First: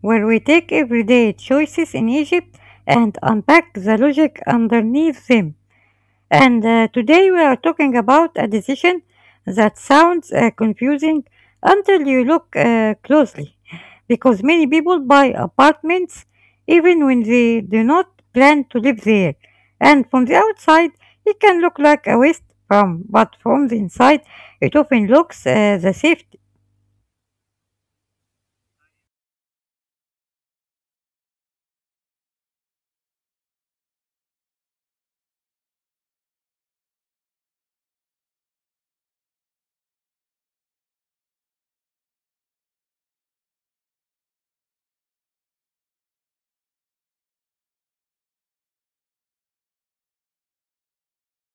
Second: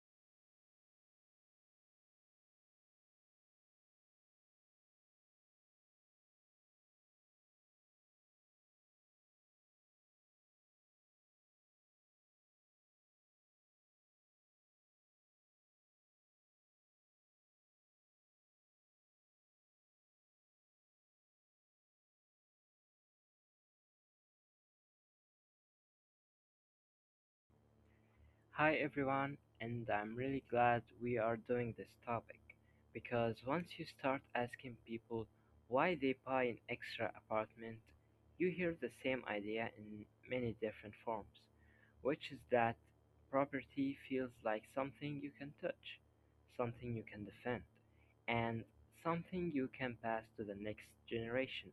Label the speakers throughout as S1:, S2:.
S1: where we take everyday choices in Egypt and unpack the logic underneath them. And Today we are talking about a decision that sounds confusing until you look closely, because many people buy apartments even when they do not plan to live there. And from the outside, it can look like a waste, but from the inside, it often looks the safety.
S2: Hi everyone, and I'm really glad we are doing this topic because once you start asking people why they buy an extra apartment, you hear the same idea in many different forms, which is that property feels like something you can touch, something you can defend, and something you can pass to the next generation.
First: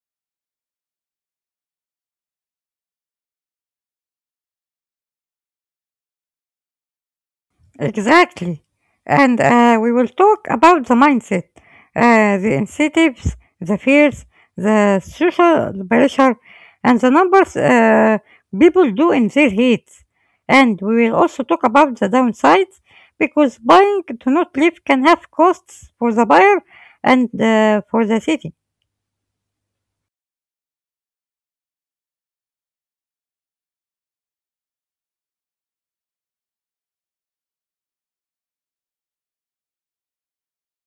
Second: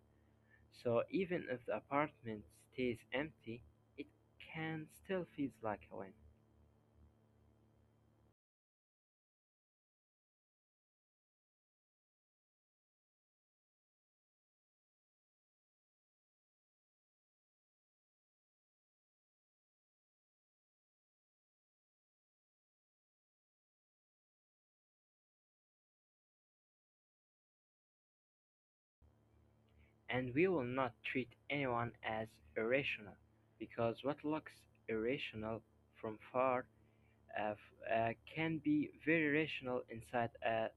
S2: So even if the apartment stays empty, it can still feels like a win.
S1: Exactly. And We will talk about the mindset, the incentives, the fears, the social pressure, and the numbers people do in their heads. And we will also talk about the downsides, because buying to not live can have costs for the buyer and for the city.
S2: And we will not treat anyone as irrational, because what looks irrational from far uh, can be very rational inside a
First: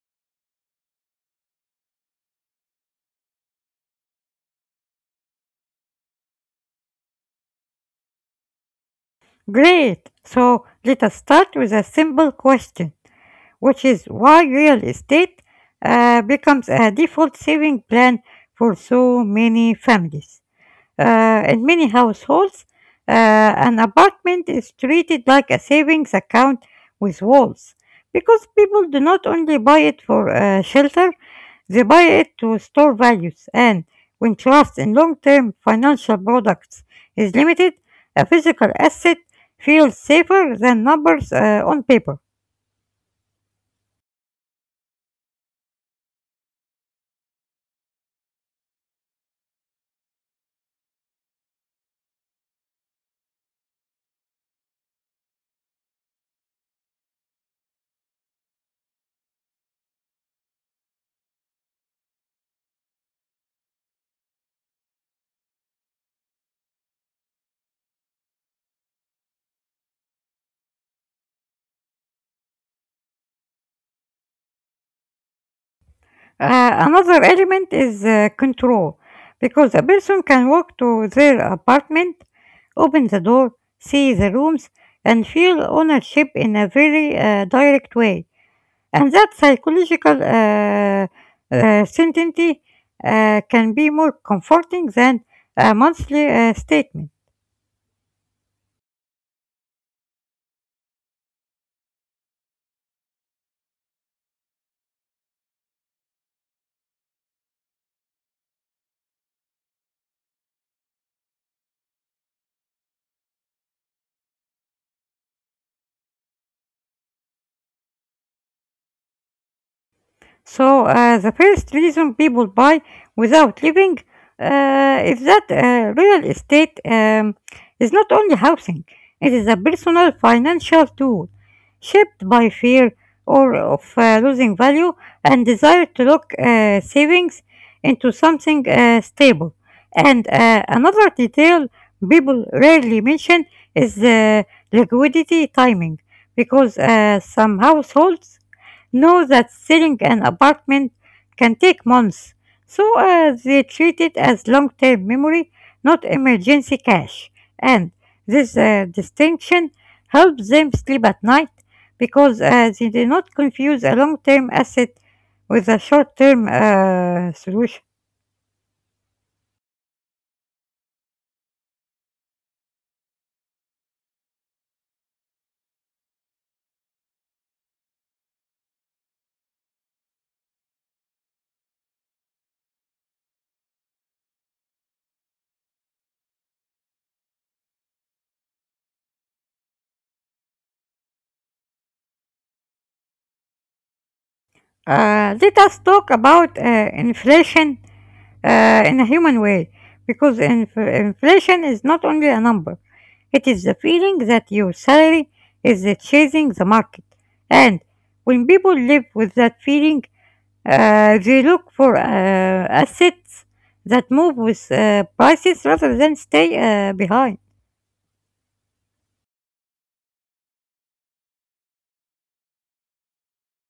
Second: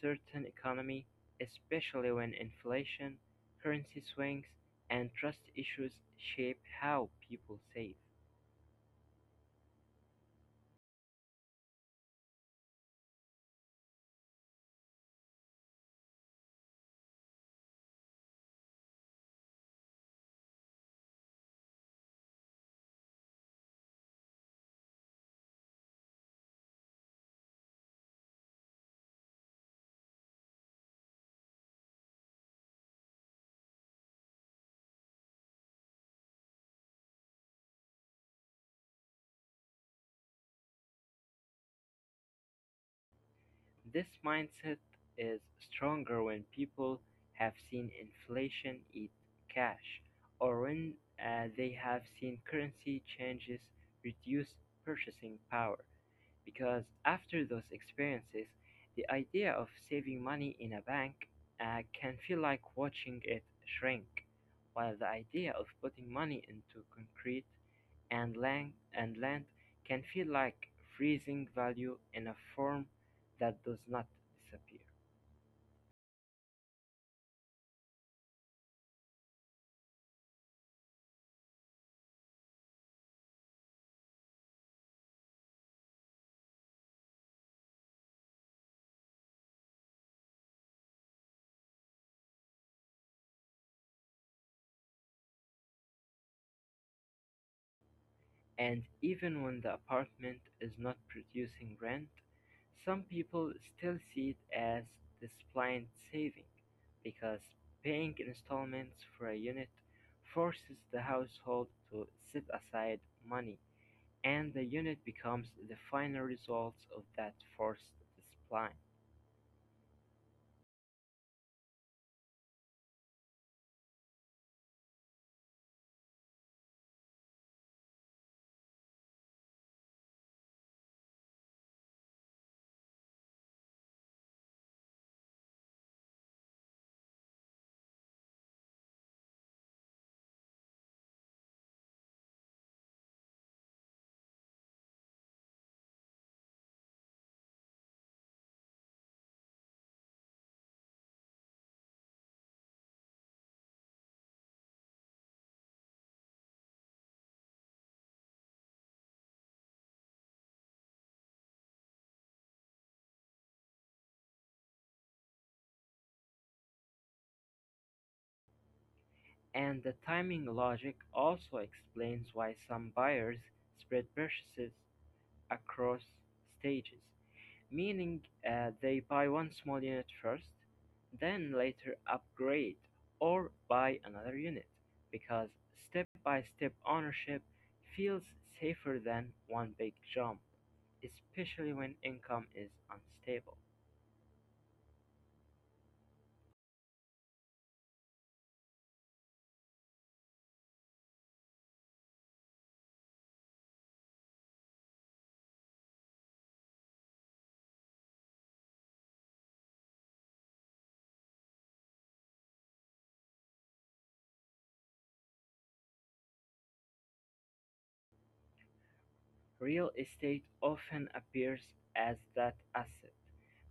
S2: certain economy, especially when inflation, currency swings, and trust issues shape how people save.
S1: Great. So let us start with a simple question, which is why real estate becomes a default saving plan for so many families. In many households, an apartment is treated like a savings account with walls, because people do not only buy it for shelter, they buy it to store values. And when trust in long term financial products is limited, a physical asset feels safer than numbers on paper.
S2: This mindset is stronger when people have seen inflation eat cash or when they have seen currency changes reduce purchasing power. Because after those experiences, the idea of saving money in a bank can feel like watching it shrink, while the idea of putting money into concrete and length can feel like freezing value in a form that does not disappear.
S1: Another element is control, because a person can walk to their apartment, open the door, see the rooms, and feel ownership in a very direct way. And that psychological certainty can be more comforting than a monthly statement.
S2: And even when the apartment is not producing rent, some people still see it as this blind saving because paying installments for a unit forces the household to set aside money and the unit becomes the final result of that forced discipline.
S1: So the first reason people buy without living is that real estate is not only housing; it is a personal financial tool shaped by fear or of losing value, and desire to lock savings into something stable. And Another detail people rarely mention is liquidity timing, because some households know that selling an apartment can take months, so they treat it as long term memory, not emergency cash. And this distinction helps them sleep at night, because they do not confuse a long term asset with a short term solution.
S2: And the timing logic also explains why some buyers spread purchases across stages, meaning they buy one small unit first, then later upgrade or buy another unit, because step by step ownership feels safer than one big jump, especially when income is unstable.
S1: Let us talk about inflation in a human way, because inflation is not only a number, it is the feeling that your salary is chasing the market. And when people live with that feeling, they look for assets that move with prices rather than stay behind.
S2: Real estate often appears as that asset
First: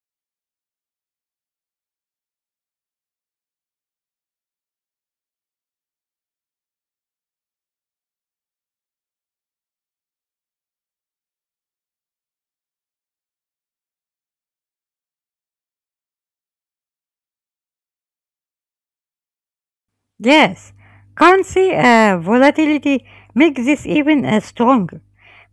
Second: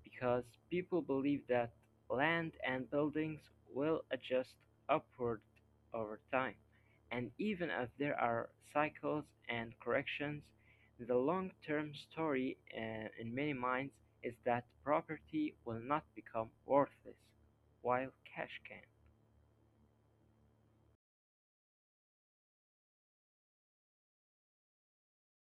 S2: because people believe that land and buildings will adjust upward over time. And even if there are cycles and corrections, the long term story in many minds is that property will not become worthless while cash can.
S1: Yes, currency volatility makes this even stronger,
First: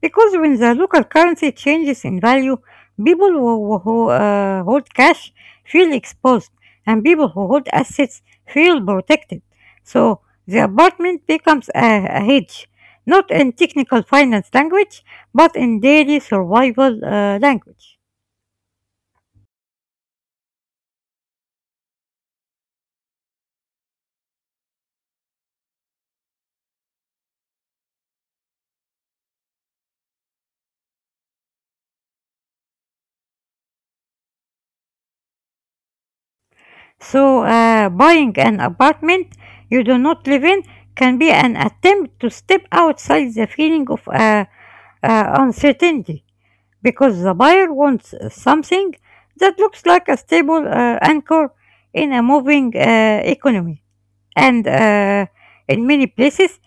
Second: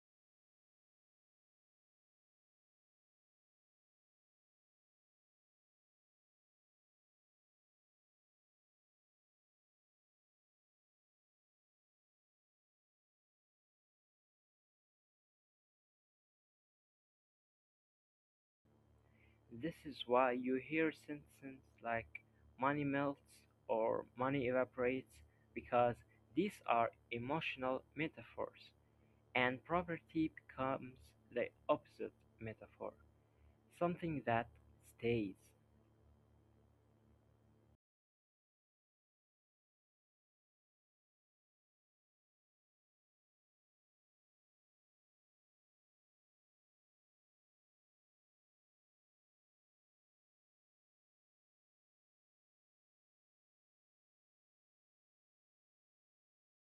S1: because when the local currency changes in value, people who hold cash feel exposed, and people who hold assets feel protected. So the apartment becomes a hedge, not in technical finance language, but in daily survival language.
S2: This is why you hear sentences like money melts or money evaporates because these are emotional metaphors and poverty becomes the opposite metaphor, something that stays.
S1: So, buying an apartment you do not live in can be an attempt to step outside the feeling of uncertainty, because the buyer wants something that looks like a stable anchor in a moving economy. And In many places,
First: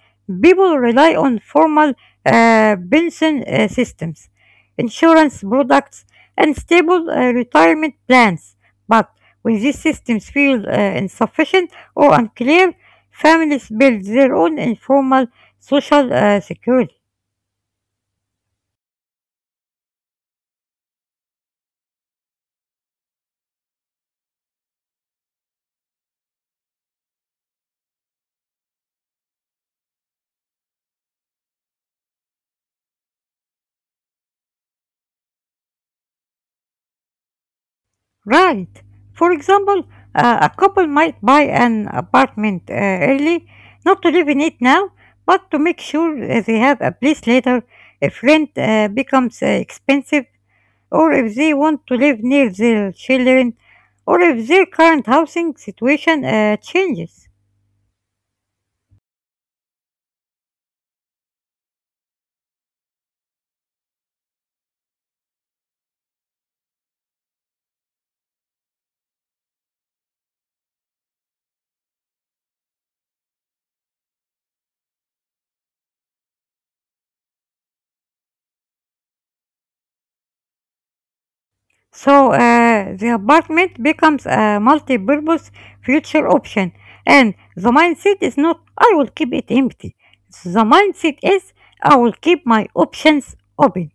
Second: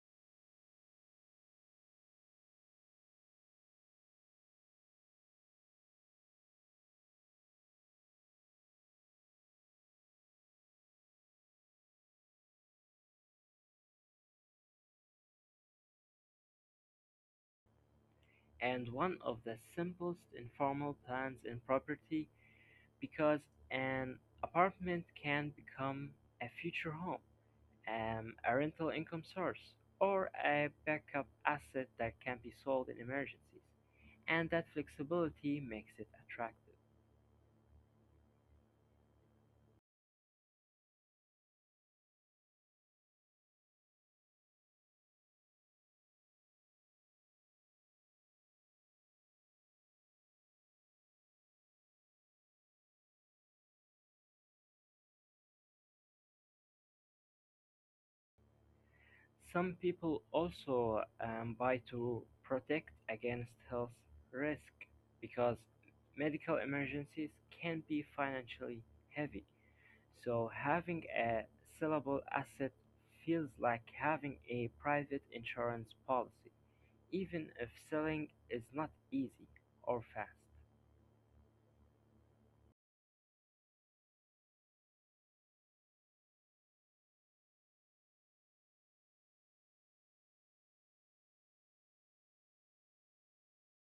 S1: people rely on formal pension systems, insurance products, and stable retirement plans. But when these systems feel insufficient or unclear, families build their own informal social security.
S2: And one of the simplest informal plans in property because an apartment can become a future home. A rental income source, or a backup asset that can be sold in emergencies, and that flexibility makes it attractive.
S1: Right. For example, a couple might buy an apartment early, not to live in it now, but to make sure they have a place later if rent becomes expensive, or if they want to live near their children, or if their current housing situation changes.
S2: Some people also buy to protect against health risk because medical emergencies can be financially heavy. So having a sellable asset feels like having a private insurance policy, even if selling is not easy or fast.
S1: So the apartment becomes a multi-purpose future option, and the mindset is not "I will keep it empty." The mindset is "I will keep my options open."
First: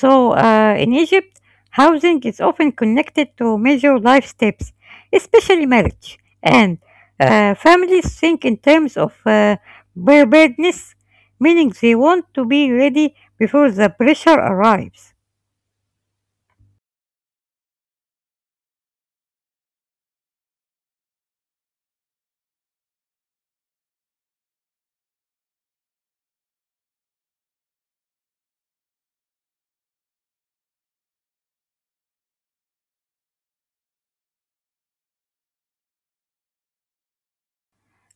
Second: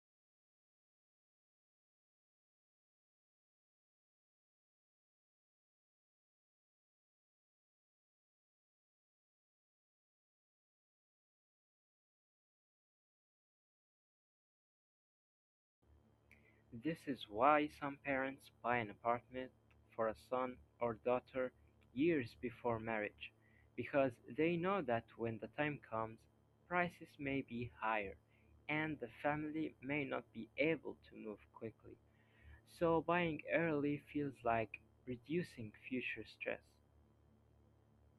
S1: So in Egypt, housing is often connected to major life steps, especially marriage, and families think in terms of preparedness, meaning they want to be ready before the pressure arrives.
S2: This is why some parents buy an apartment for a son or daughter years before marriage, because they know that when the time comes, prices may be higher and the family may not be able to move quickly. So buying early feels like reducing future stress.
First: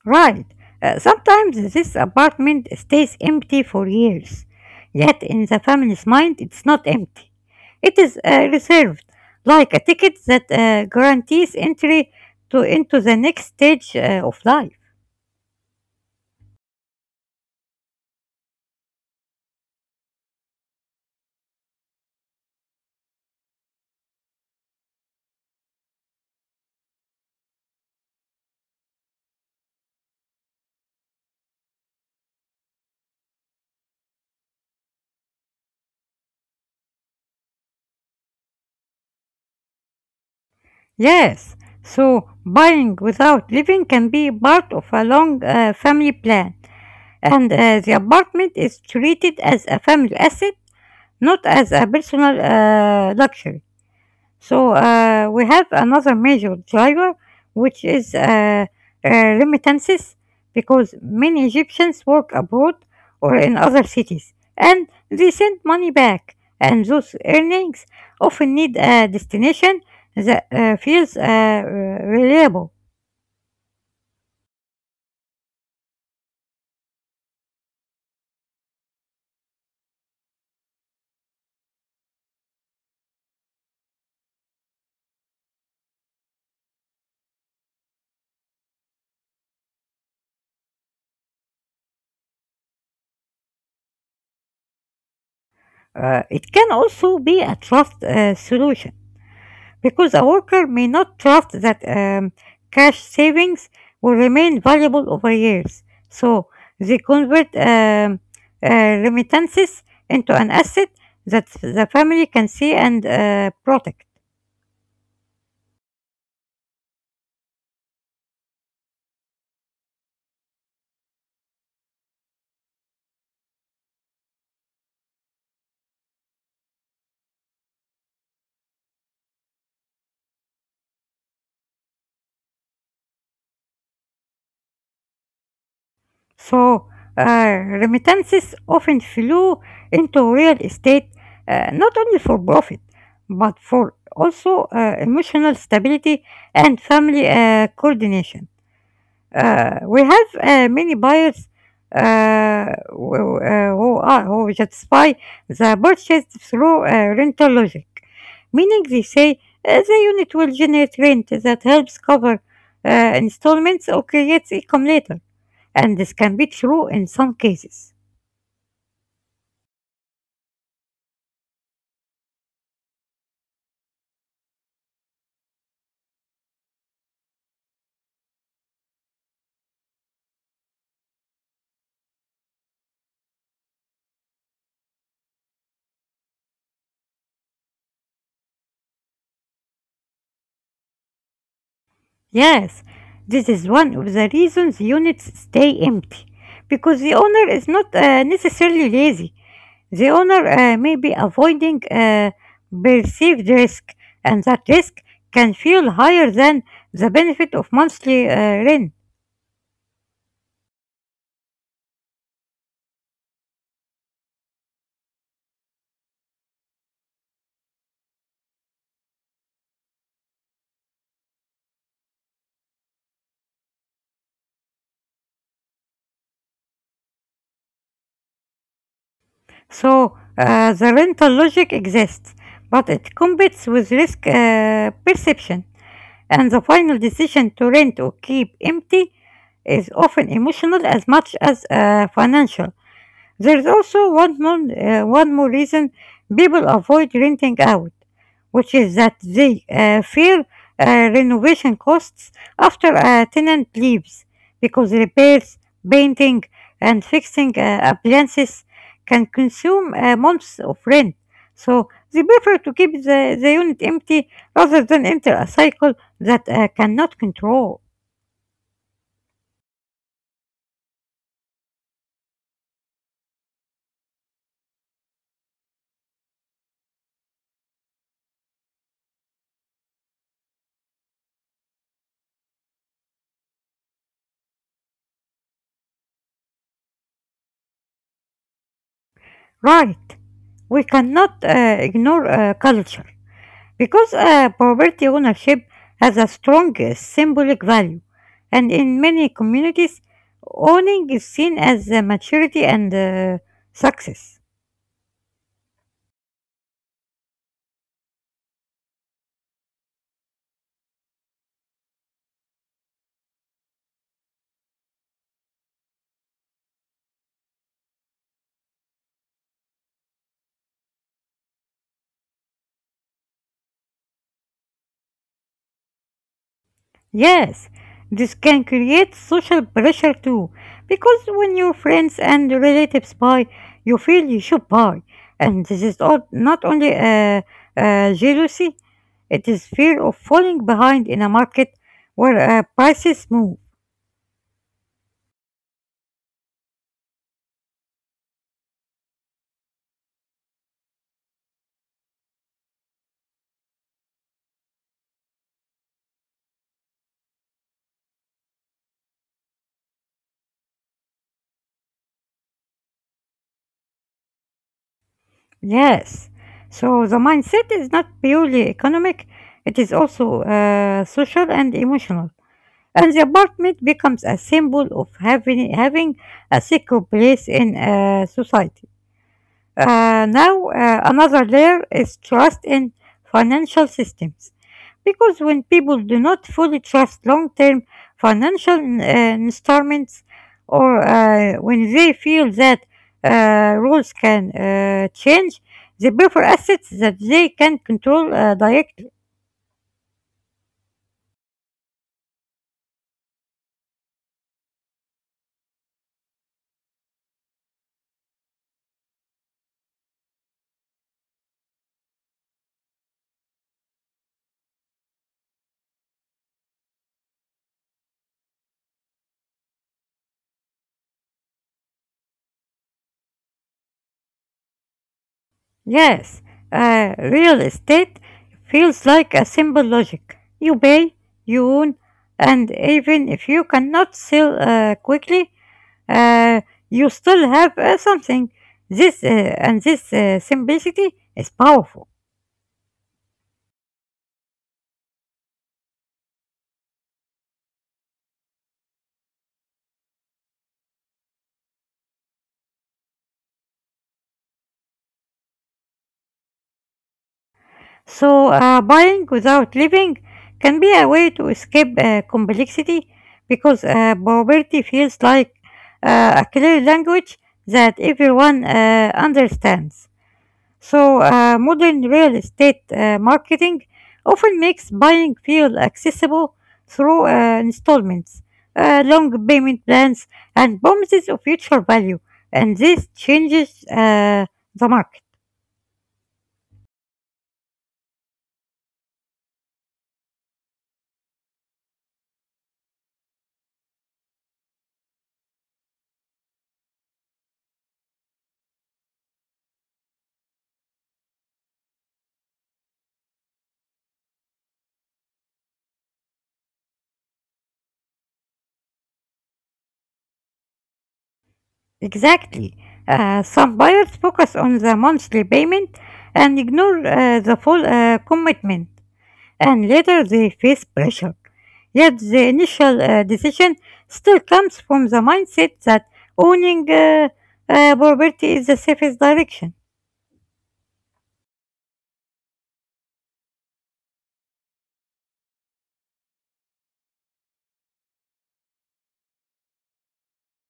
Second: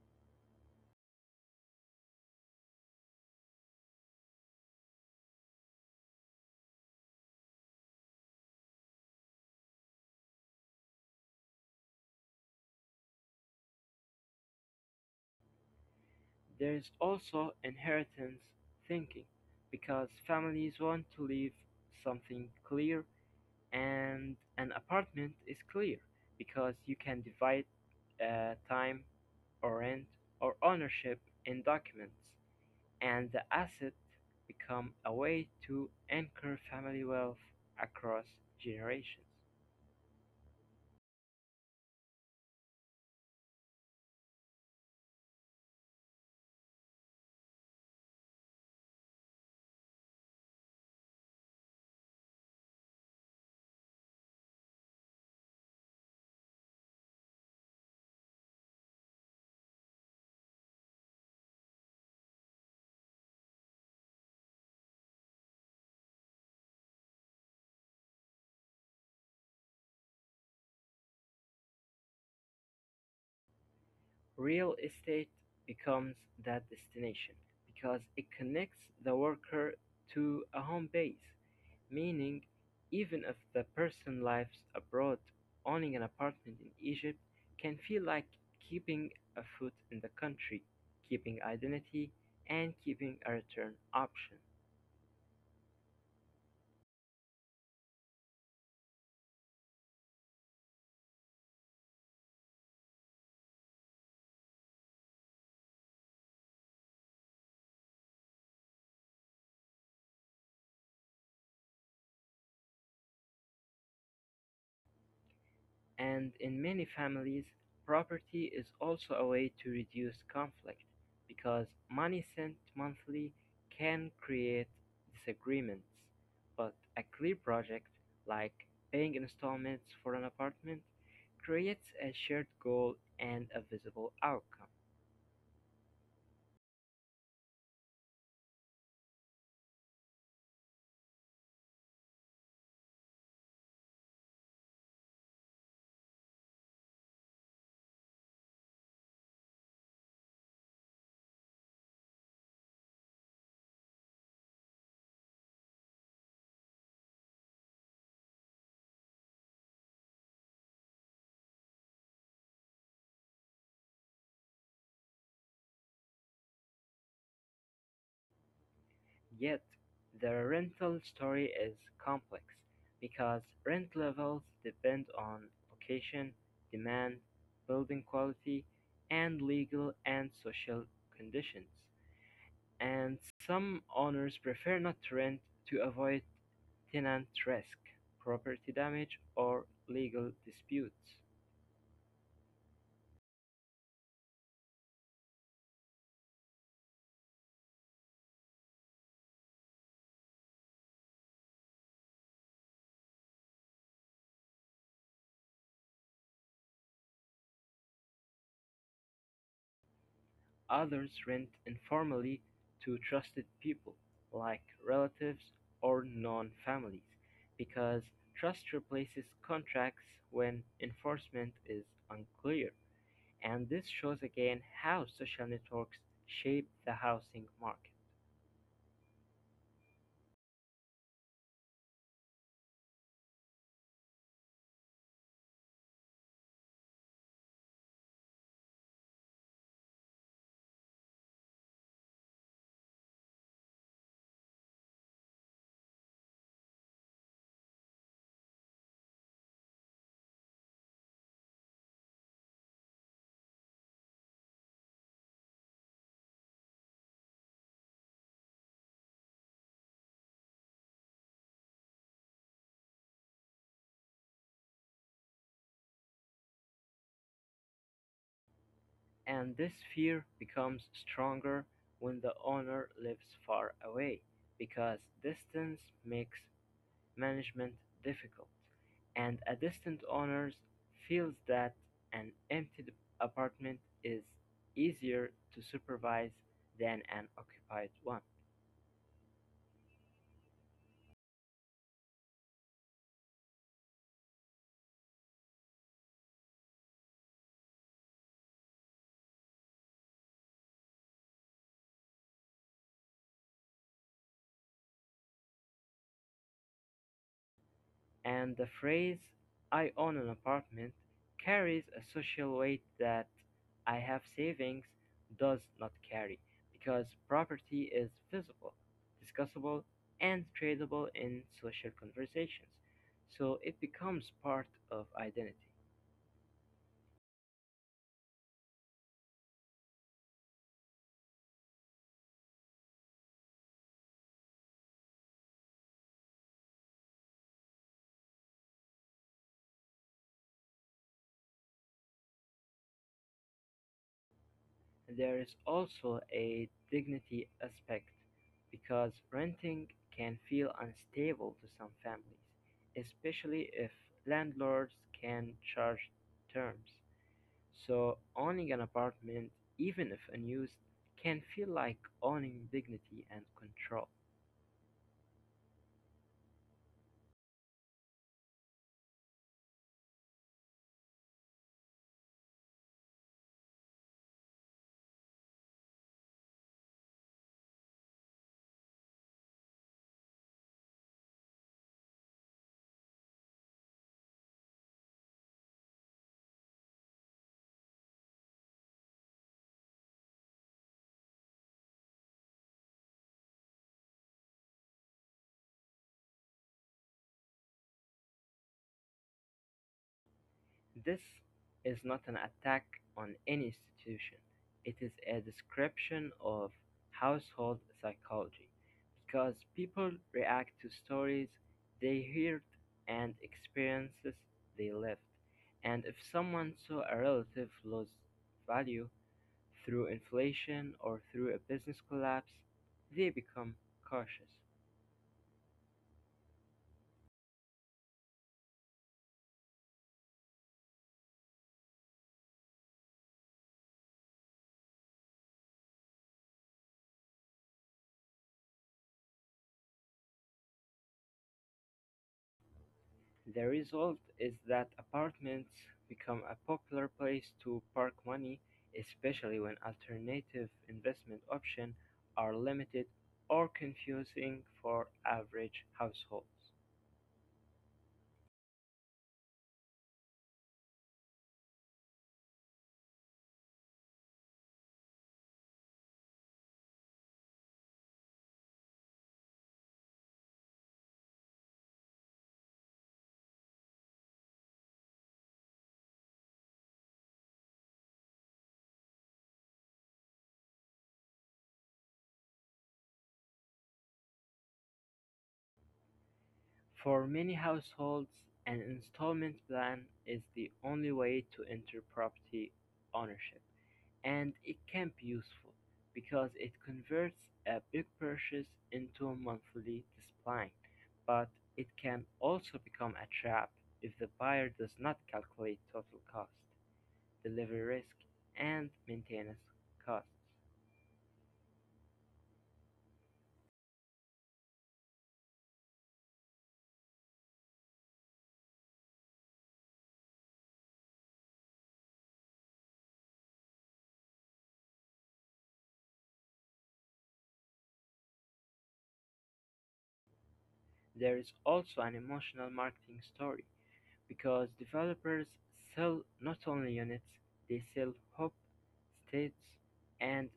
S1: Right. Sometimes this apartment stays empty for years, yet in the family's mind it's not empty. It is reserved, like a ticket that guarantees entry to into the next stage of life.
S2: There is also inheritance thinking because families want to leave something clear and an apartment is clear because you can divide time or rent or ownership in documents and the asset become a way to anchor family wealth across generations.
S1: Yes, so buying without living can be part of a long family plan, and the apartment is treated as a family asset, not as a personal luxury. So we have another major driver, which is remittances, because many Egyptians work abroad or in other cities, and they send money back. And those earnings often need a destination that feels reliable.
S2: Real estate becomes that destination because it connects the worker to a home base, meaning even if the person lives abroad, owning an apartment in Egypt can feel like keeping a foot in the country, keeping identity, and keeping a return option.
S1: It can also be a trust solution, because a worker may not trust that cash savings will remain valuable over years. So they convert remittances into an asset that the family can see and protect.
S2: And in many families, property is also a way to reduce conflict because money sent monthly can create disagreements. But a clear project, like paying installments for an apartment, creates a shared goal and a visible outcome.
S1: So remittances often flew into real estate not only for profit but for also emotional stability and family coordination. We have many buyers who justify the purchase through rental logic, meaning they say the unit will generate rent that helps cover uh, installments or creates income later, and this can be true in some cases.
S2: Yet, the rental story is complex because rent levels depend on location, demand, building quality, and legal and social conditions. And some owners prefer not to rent to avoid tenant risk, property damage, or legal disputes.
S1: Yes, this is one of the reasons units stay empty, because the owner is not necessarily lazy. The owner may be avoiding perceived risk, and that risk can feel higher than the benefit of monthly rent.
S2: Others rent informally to trusted people, like relatives or non-families, because trust replaces contracts when enforcement is unclear. And this shows again how social networks shape the housing market.
S1: So the rental logic exists, but it competes with risk perception, and the final decision to rent or keep empty is often emotional as much as financial. There is also one more reason people avoid renting out, which is that they fear uh, renovation costs after a tenant leaves, because repairs, painting, and fixing appliances can consume months of rent. So they prefer to keep the unit empty rather than enter a cycle that cannot control.
S2: And this fear becomes stronger when the owner lives far away, because distance makes management difficult. And a distant owner feels that an empty apartment is easier to supervise than an occupied one.
S1: Right, we cannot ignore culture. Because property ownership has a strong symbolic value, and in many communities, owning is seen as maturity and success.
S2: And the phrase, I own an apartment, carries a social weight that I have savings does not carry because property is visible, discussable, and tradable in social conversations, so it becomes part of identity.
S1: Yes, this can create social pressure too, because when your friends and relatives buy, you feel you should buy, and this is all, not only jealousy, it is fear of falling behind in a market where prices move.
S2: There is also a dignity aspect, because renting can feel unstable to some families, especially if landlords can charge terms. So, owning an apartment, even if unused, can feel like owning dignity and control.
S1: Yes. So the mindset is not purely economic, it is also social and emotional. And the apartment becomes a symbol of having a secure place in society. Now, another layer is trust in financial systems. Because when people do not fully trust long term financial instruments, or when they feel that rules can change, they prefer assets that they can control directly.
S2: This is not an attack on any institution, it is a description of household psychology, because people react to stories they heard and experiences they lived. And if someone saw a relative lose value through inflation or through a business collapse, they become cautious.
S1: Yes, real estate feels like a simple logic. You pay, you own, and even if you cannot sell quickly, uh, you still have something. This uh, this simplicity is powerful.
S2: The result is that apartments become a popular place to park money, especially when alternative investment options are limited or confusing for average households.
S1: So buying without living can be a way to escape complexity, because probability feels like a clear language that everyone understands. So, modern real estate marketing often makes buying feel accessible through installments, long payment plans, and promises of future value. And this changes the market.
S2: For many households, an installment plan is the only way to enter property ownership. And it can be useful because it converts a big purchase into a monthly discipline, but it can also become a trap if the buyer does not calculate total cost, delivery risk, and maintenance costs.
S1: Exactly. Some buyers focus on the monthly payment and ignore the full commitment, and later they face pressure. Yet the initial decision still comes from the mindset that owning property is the safest direction.
S2: There is also an emotional marketing story because developers sell not only units, they sell hope, states, and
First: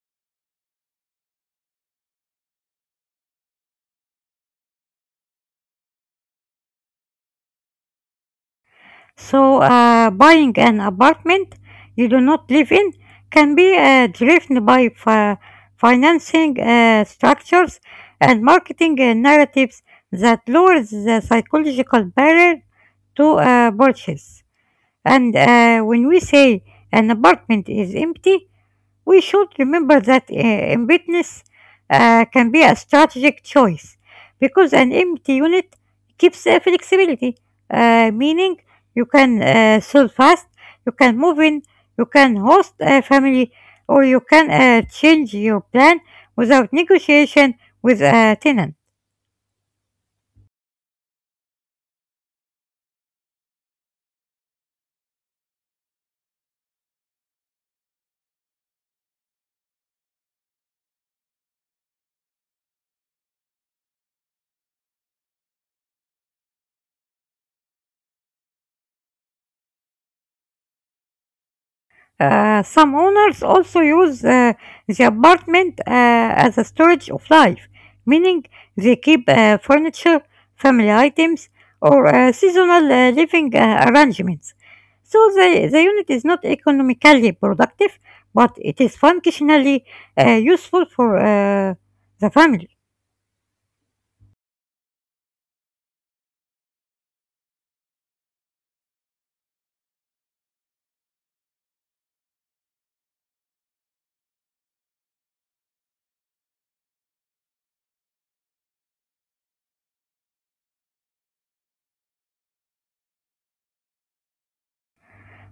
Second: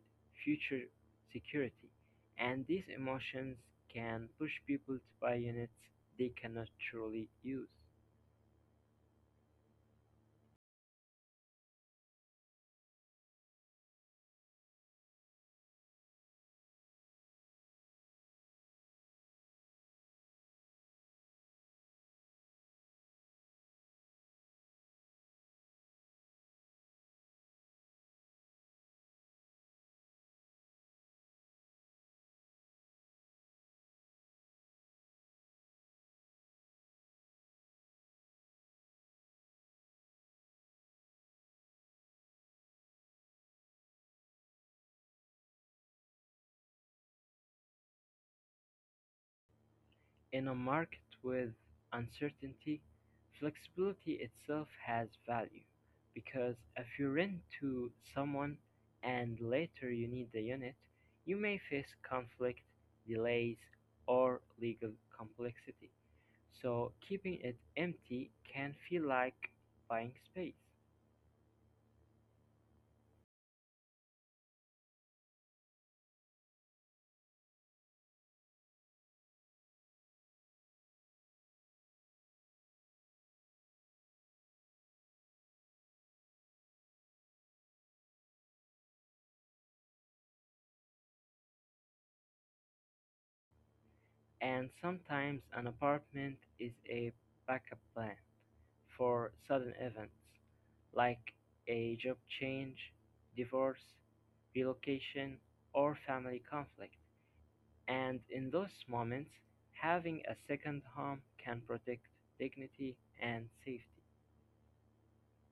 S2: future security, and these emotions can push people to buy units they cannot truly use.
S1: So, buying an apartment you do not live in can be driven by financing structures and marketing narratives that lowers the psychological barrier to purchase. And When we say an apartment is empty, we should remember that emptiness can be a strategic choice, because an empty unit keeps flexibility, meaning you can sell fast, you can move in, you can host a family, or you can change your plan without negotiation with a tenant.
S2: In a market with uncertainty, flexibility itself has value, because if you rent to someone and later you need the unit, you may face conflict, delays, or legal complexity. So keeping it empty can feel like buying space.
S1: Some owners also use the apartment as a storage of life, meaning they keep furniture, family items, or seasonal living arrangements. So the unit is not economically productive, but it is functionally useful for the family.
S2: And sometimes an apartment is a backup plan for sudden events like a job change, divorce, relocation, or family conflict. And in those moments, having a second home can protect dignity and safety.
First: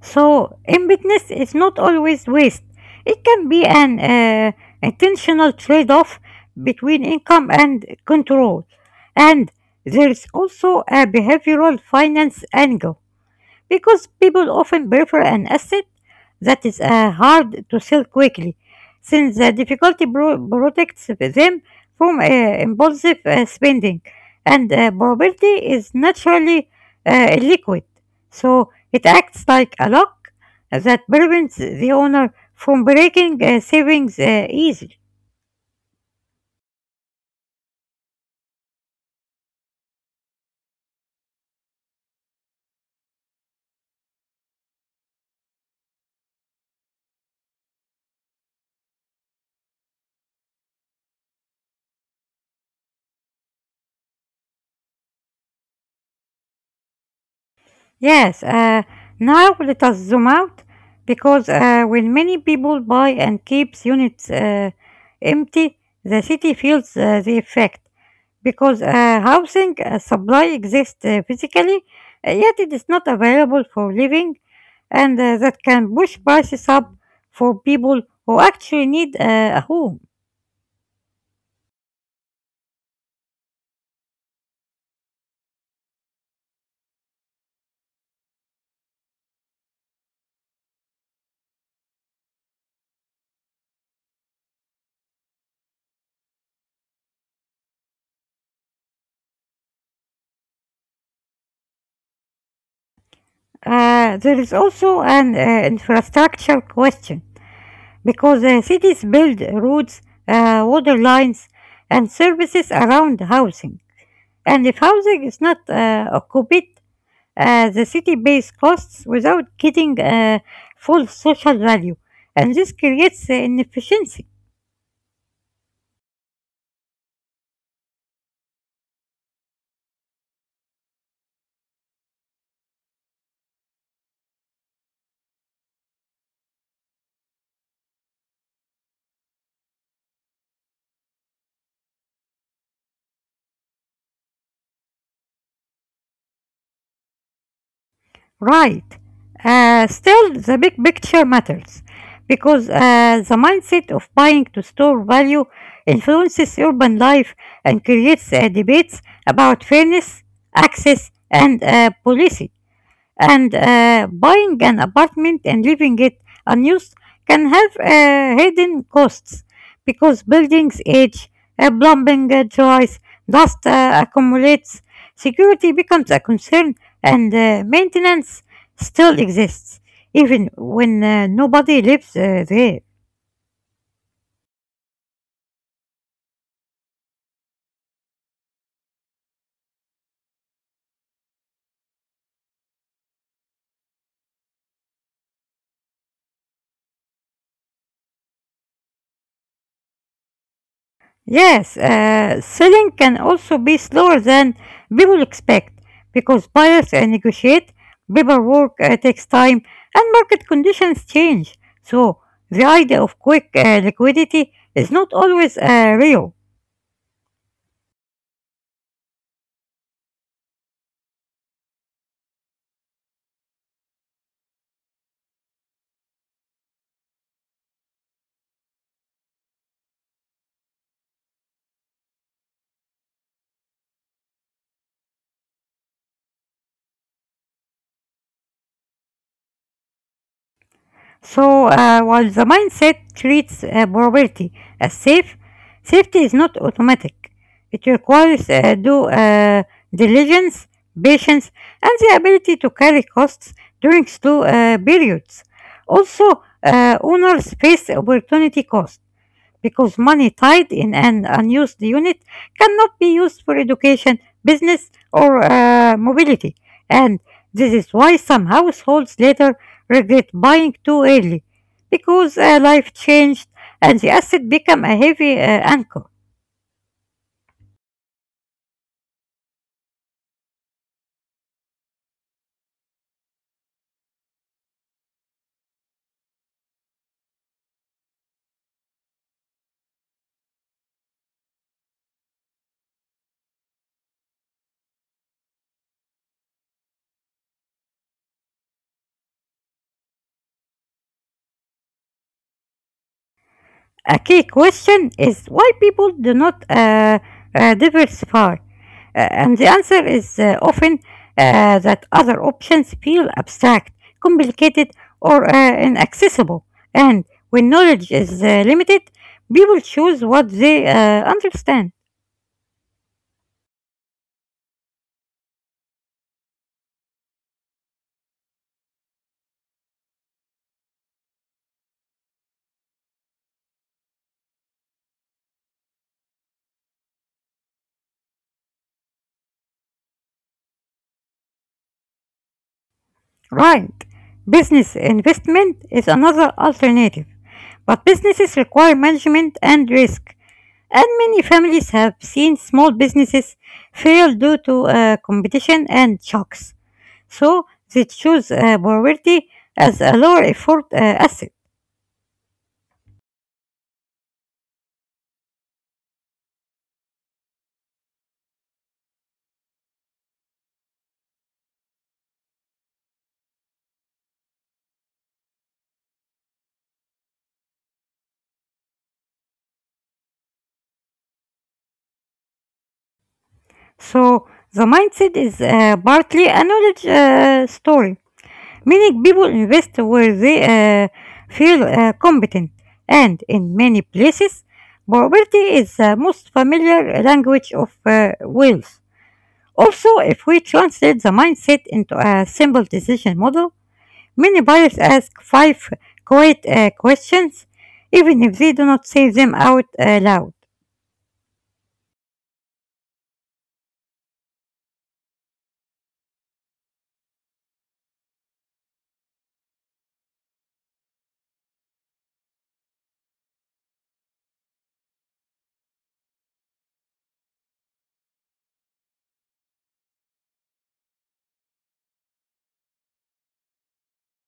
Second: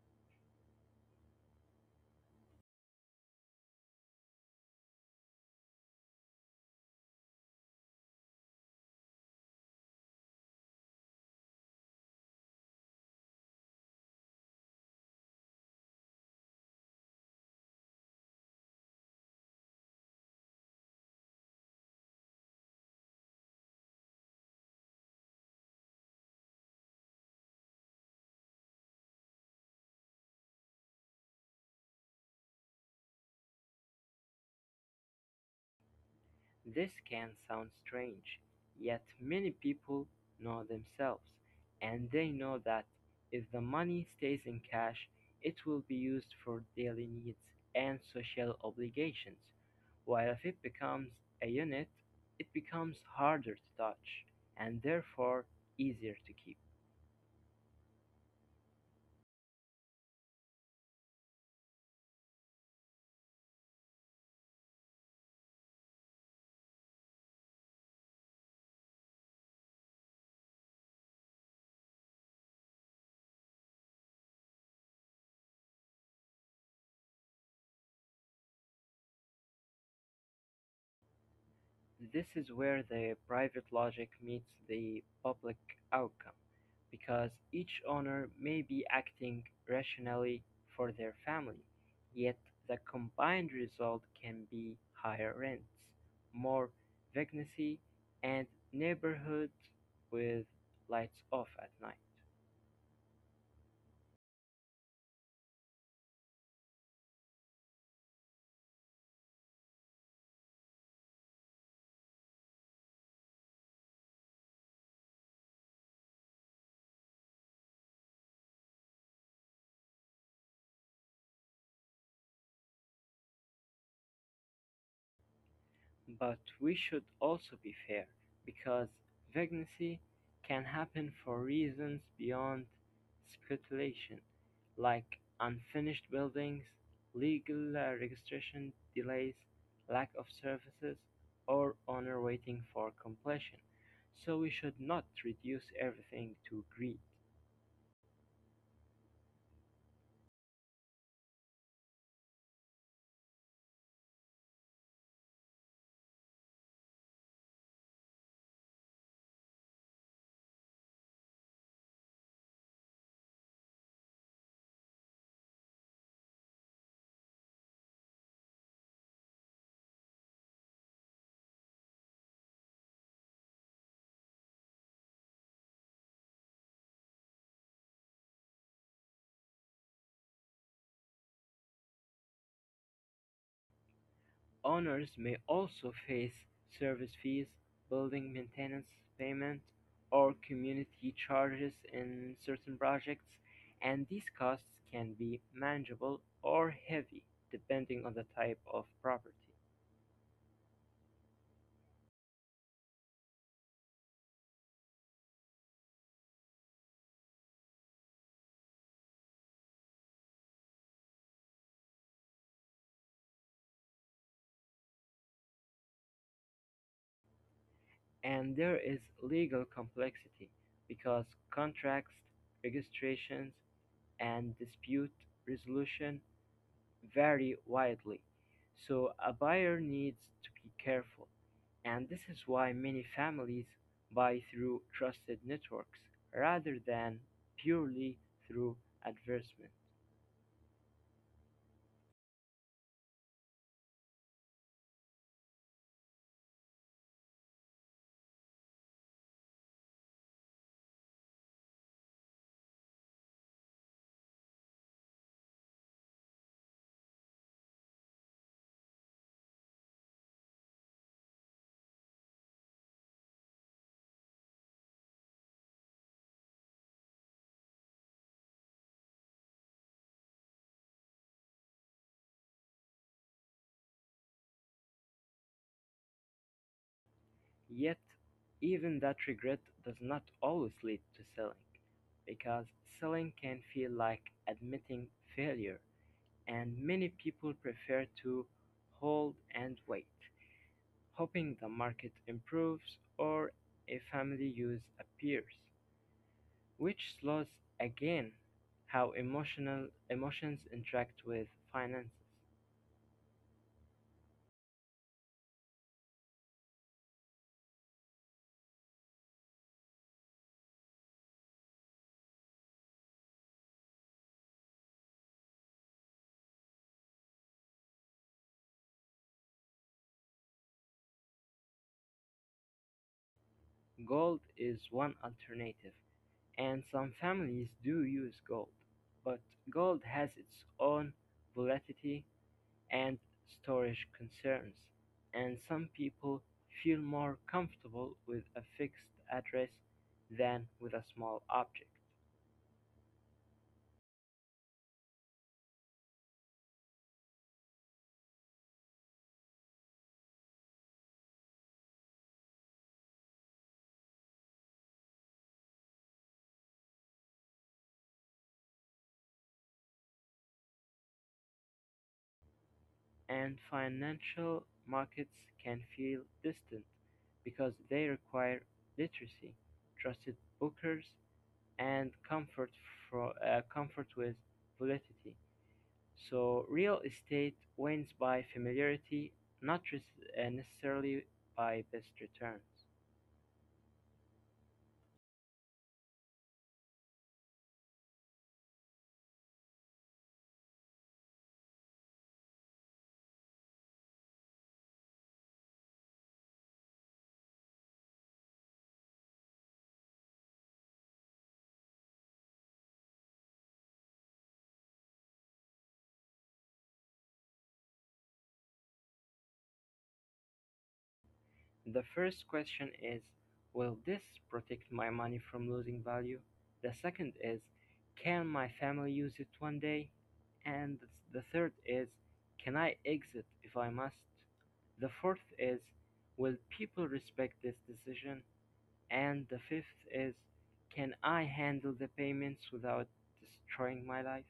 S1: So, emptiness is not always waste. It can be an intentional trade off between income and control. And there is also a behavioral finance angle, because people often prefer an asset that is hard to sell quickly, since the difficulty protects them from impulsive spending, and probability is naturally liquid, so it acts like a lock that prevents the owner from breaking savings easily.
S2: This can sound strange, yet many people know themselves, and they know that if the money stays in cash, it will be used for daily needs and social obligations, while if it becomes a unit, it becomes harder to touch and therefore easier to keep.
S1: Yes, now let us zoom out because when many people buy and keeps units empty, the city feels the effect because housing supply exists physically, yet it is not available for living, and that can push prices up for people who actually need a home.
S2: This is where the private logic meets the public outcome, because each owner may be acting rationally for their family, yet the combined result can be higher rents, more vacancy, and neighborhoods with lights off at night.
S1: There is also an infrastructure question because cities build roads, water lines, and services around housing. And if housing is not occupied, the city pays costs without getting full social value, and this creates inefficiency.
S2: But we should also be fair, because vacancy can happen for reasons beyond speculation, like unfinished buildings, legal registration delays, lack of services, or honor waiting for completion. So we should not reduce everything to greed.
S1: Right. Still, the big picture matters because the mindset of buying to store value influences urban life and creates debates about fairness, access, and policy. And buying an apartment and leaving it unused can have hidden costs because buildings age, plumbing dries, dust accumulates, security becomes a concern, and maintenance still exists even when nobody lives there.
S2: Owners may also face service fees, building maintenance payment, or community charges in certain projects, and these costs can be manageable or heavy depending on the type of property.
S1: Yes, selling can also be slower than people expect because buyers negotiate, paperwork takes time, and market conditions change. So, the idea of quick liquidity is not always real.
S2: And there is legal complexity because contracts, registrations, and dispute resolution vary widely, so a buyer needs to be careful, and this is why many families buy through trusted networks rather than purely through advertisement.
S1: So, while the mindset treats probability as safe, safety is not automatic. It requires due diligence, patience, and the ability to carry costs during slow periods. Also, owners face opportunity cost because money tied in an unused unit cannot be used for education, business, or mobility. And this is why some households later regret buying too early, because life changed and the asset became a heavy anchor.
S2: Yet, even that regret does not always lead to selling, because selling can feel like admitting failure, and many people prefer to hold and wait, hoping the market improves or a family use appears, which slows again how emotional emotions interact with finances.
S1: A key question is why people do not diversify. And the answer is often that other options feel abstract, complicated, or inaccessible. And when knowledge is limited, people choose what they understand.
S2: Gold is one alternative, and some families do use gold, but gold has its own volatility and storage concerns, and some people feel more comfortable with a fixed address than with a small object.
S1: Right. Business investment is another alternative, but businesses require management and risk. And many families have seen small businesses fail due to competition and shocks. So they choose poverty as a lower effort asset.
S2: And financial markets can feel distant because they require literacy, trusted bookers, and comfort, for comfort with volatility. So, real estate wins by familiarity, not necessarily by best returns.
S1: So the mindset is partly a knowledge story, meaning people invest where they feel competent. And in many places, poverty is the most familiar language of wealth. Also, if we translate the mindset into a simple decision model, many buyers ask five quiet questions, even if they do not say them out loud.
S2: The first question is, will this protect my money from losing value? The second is, can my family use it one day? And the third is, can I exit if I must? The fourth is, will people respect this decision? And the fifth is, can I handle the payments without destroying my life?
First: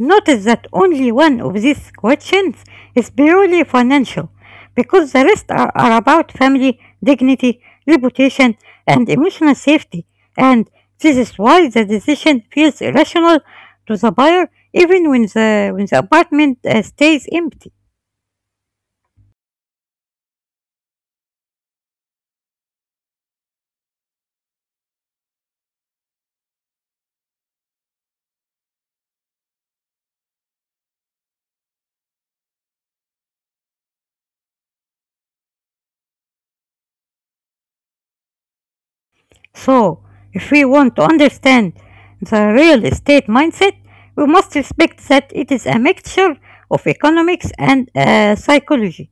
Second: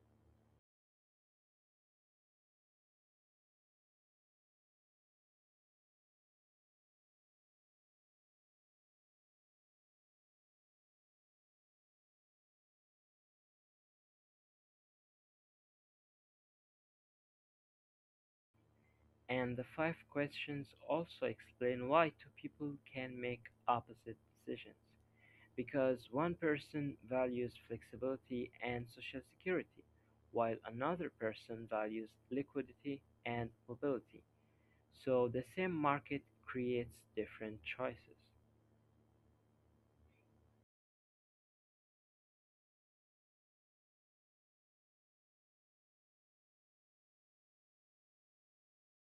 S1: Notice that only one of these questions is purely financial, because the rest are about family, dignity, reputation, and emotional safety. And this is why the decision feels irrational to the buyer, even when the apartment stays empty.
S2: And the five questions also explain why two people can make opposite decisions. Because one person values flexibility and social security, while another person values liquidity and mobility. So the same market creates different choices.
S1: So, if we want to understand the real estate mindset, we must respect that it is a mixture of economics and psychology.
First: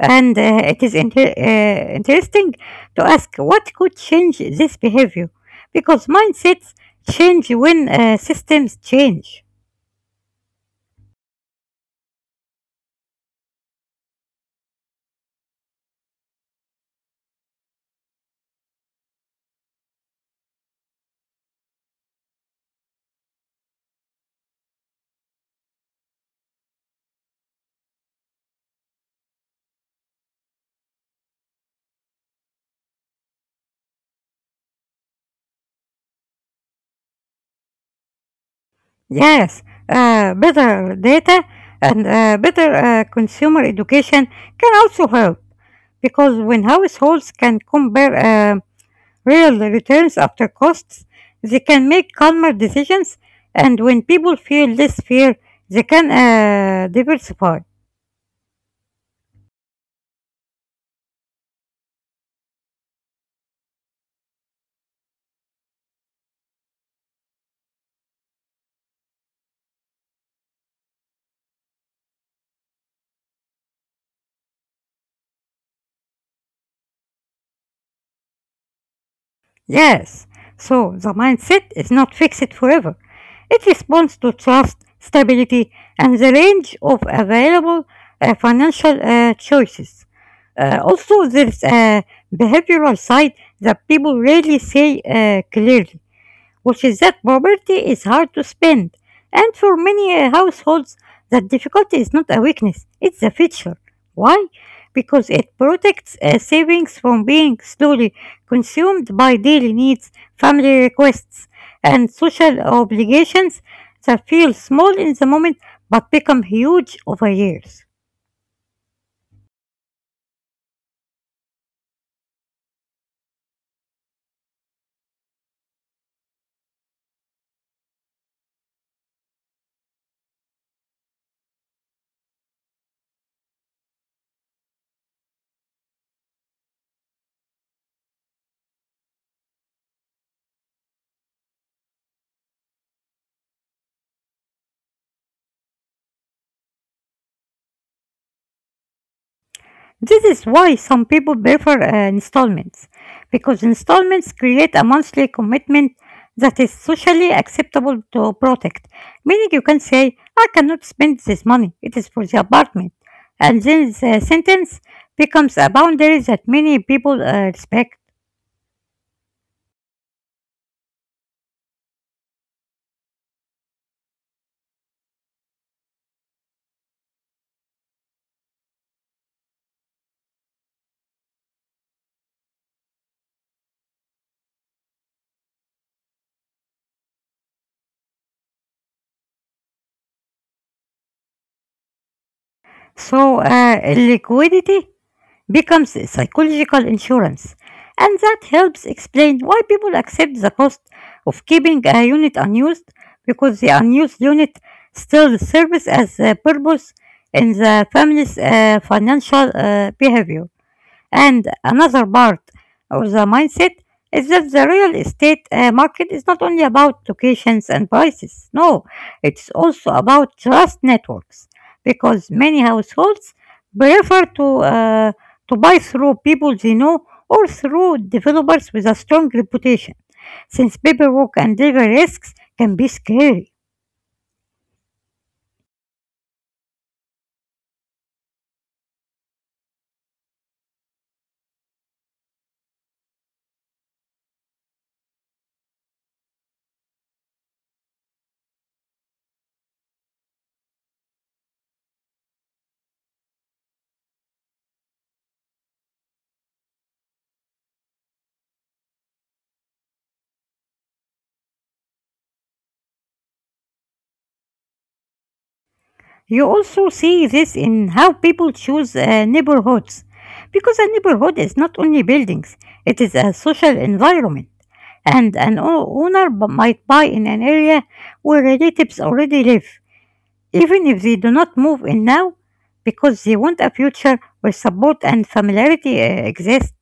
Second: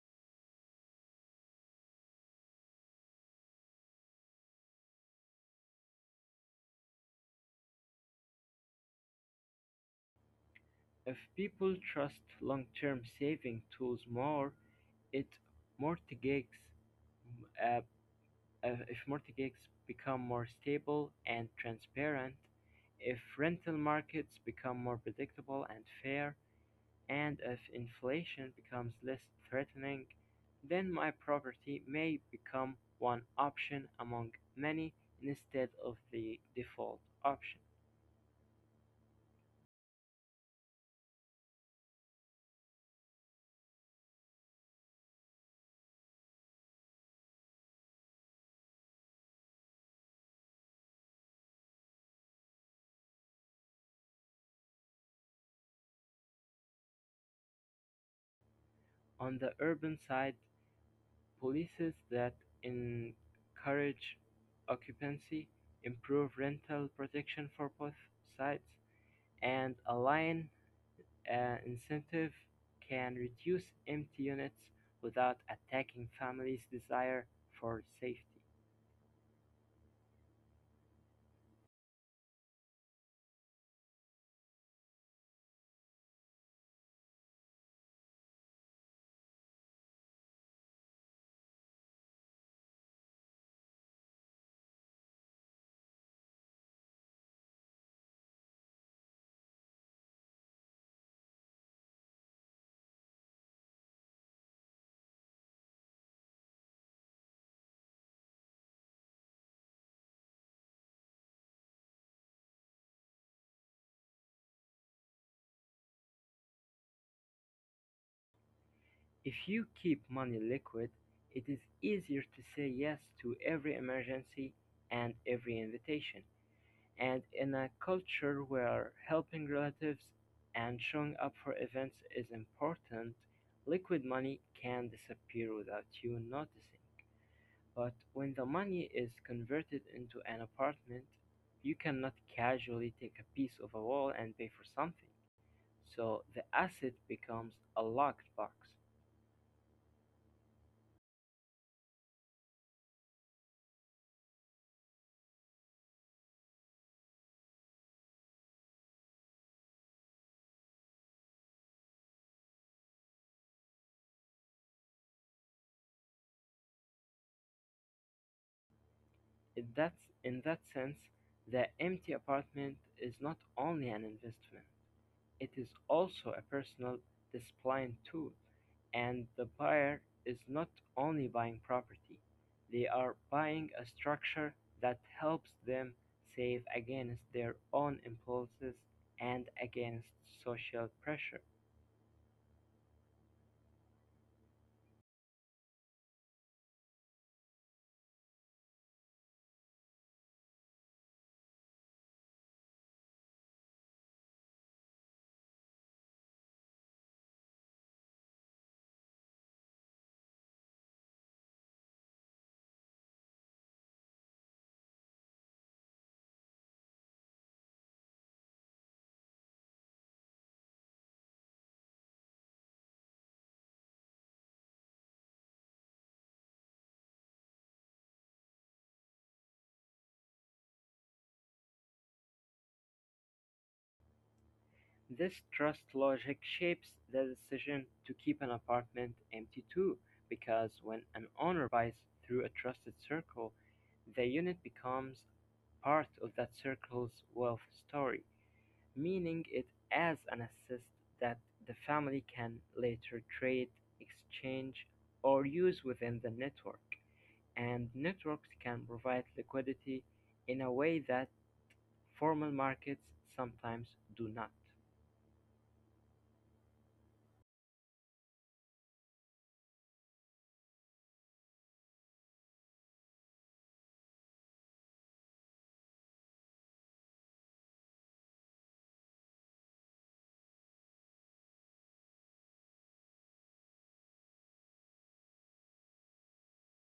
S1: And it is interesting to ask what could change this behavior, because mindsets change when systems change.
S2: If people trust long term saving tools more, it mortgages, uh, uh, if mortgages become more stable and transparent, if rental markets become more predictable and fair, and if inflation becomes less threatening, then my property may become one option among many instead of the default option.
S1: Yes, better data and better consumer education can also help because when households can compare real returns after costs, they can make calmer decisions, and when people feel less fear, they can diversify.
S2: On the urban side, policies that encourage occupancy, improve rental protection for both sides, and align incentive can reduce empty units without attacking families' desire for safety.
S1: Yes, so the mindset is not fixed forever. It responds to trust, stability, and the range of available financial choices. Also, there's a behavioral side that people rarely say clearly, which is that property is hard to spend. And for many households, that difficulty is not a weakness, it's a feature. Why? Because it protects savings from being slowly consumed by daily needs, family requests, and social obligations that feel small in the moment but become huge over years.
S2: If you keep money liquid, it is easier to say yes to every emergency and every invitation. And in a culture where helping relatives and showing up for events is important, liquid money can disappear without you noticing. But when the money is converted into an apartment, you cannot casually take a piece of a wall and pay for something. So the asset becomes a locked box.
S1: This is why some people prefer installments, because installments create a monthly commitment that is socially acceptable to protect, meaning you can say, I cannot spend this money, it is for the apartment. And then the sentence becomes a boundary that many people respect.
S2: That's, In that sense, the empty apartment is not only an investment, it is also a personal discipline tool, and the buyer is not only buying property, they are buying a structure that helps them save against their own impulses and against social pressure.
S1: So, liquidity becomes a psychological insurance, and that helps explain why people accept the cost of keeping a unit unused because the unused unit still serves as a purpose in the family's financial behavior. And another part of the mindset is that the real estate market is not only about locations and prices. No, it's also about trust networks because many households prefer uh, to buy through people they know or through developers with a strong reputation, since paperwork and legal risks can be scary.
S2: This trust logic shapes the decision to keep an apartment empty too, because when an owner buys through a trusted circle, the unit becomes part of that circle's wealth story, meaning it as an asset that the family can later trade, exchange, or use within the network. And networks can provide liquidity in a way that formal markets sometimes do not.
S1: You also see this in how people choose neighborhoods, because a neighborhood is not only buildings, it is a social environment. And an might buy in an area where relatives already live, even if they do not move in now, because they want a future where support and familiarity exist.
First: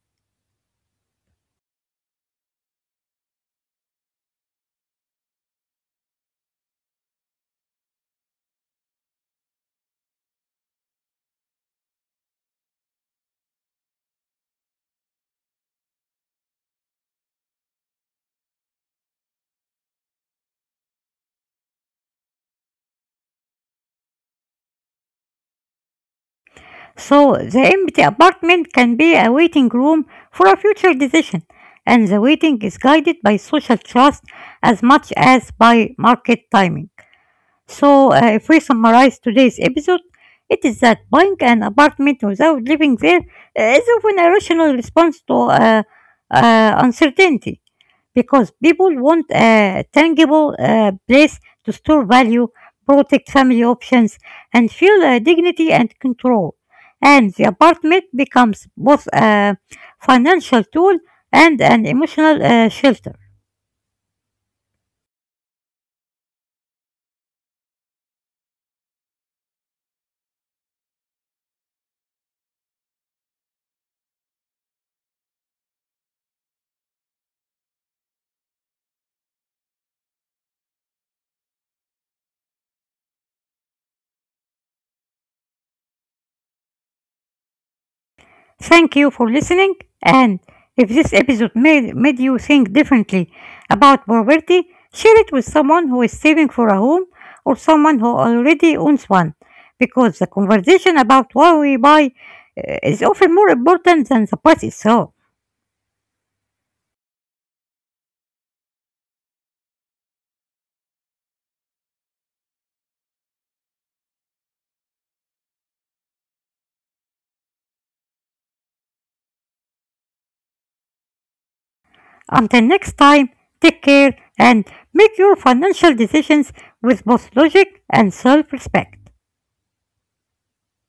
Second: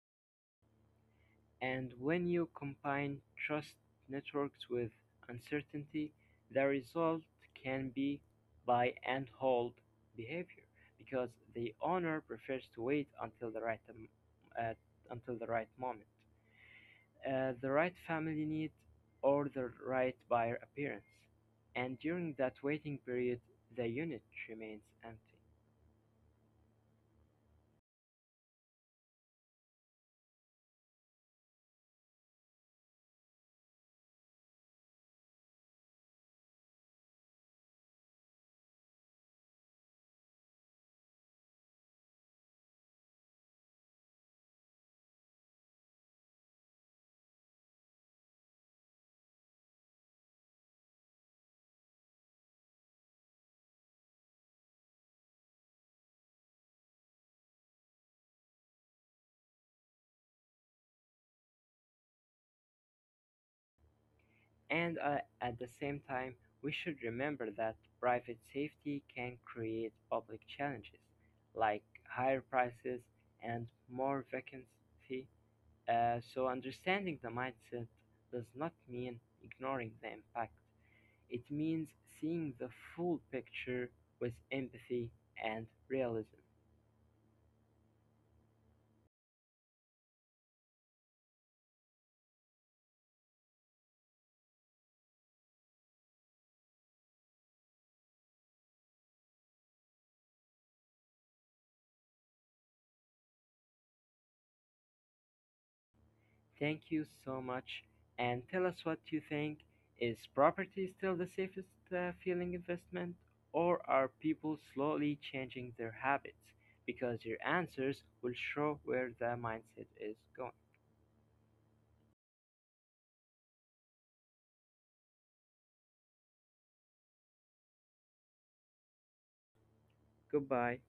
S2: And when you combine trust networks with uncertainty, the result can be buy and hold behavior because the owner prefers to wait uh, until the right moment, the right family need, or the right buyer appearance. And during that waiting period, the unit remains empty.
S1: So the empty apartment can be a waiting room for a future decision, and the waiting is guided by social trust as much as by market timing. So, if we summarize today's episode, it is that buying an apartment without living there is often a rational response to uncertainty because people want a tangible place to store value, protect family options, and feel dignity and control. And the apartment becomes both a financial tool and an emotional shelter.
S2: And at the same time, we should remember that private safety can create public challenges like higher prices and more vacancy. So, understanding the mindset does not mean ignoring the impact, it means seeing the full picture with empathy and realism.
S1: Thank you for listening. And if this episode made you think differently about poverty, share it with someone who is saving for a home or someone who already owns one. Because the conversation about what we buy is often more important than the price itself.
S2: Thank you so much. And tell us what you think. Is property still the safest feeling investment, or are people slowly changing their habits? Because your answers will show where the mindset is going.
S1: Until next time, take care and make your financial decisions with both logic and self respect.
S2: Goodbye.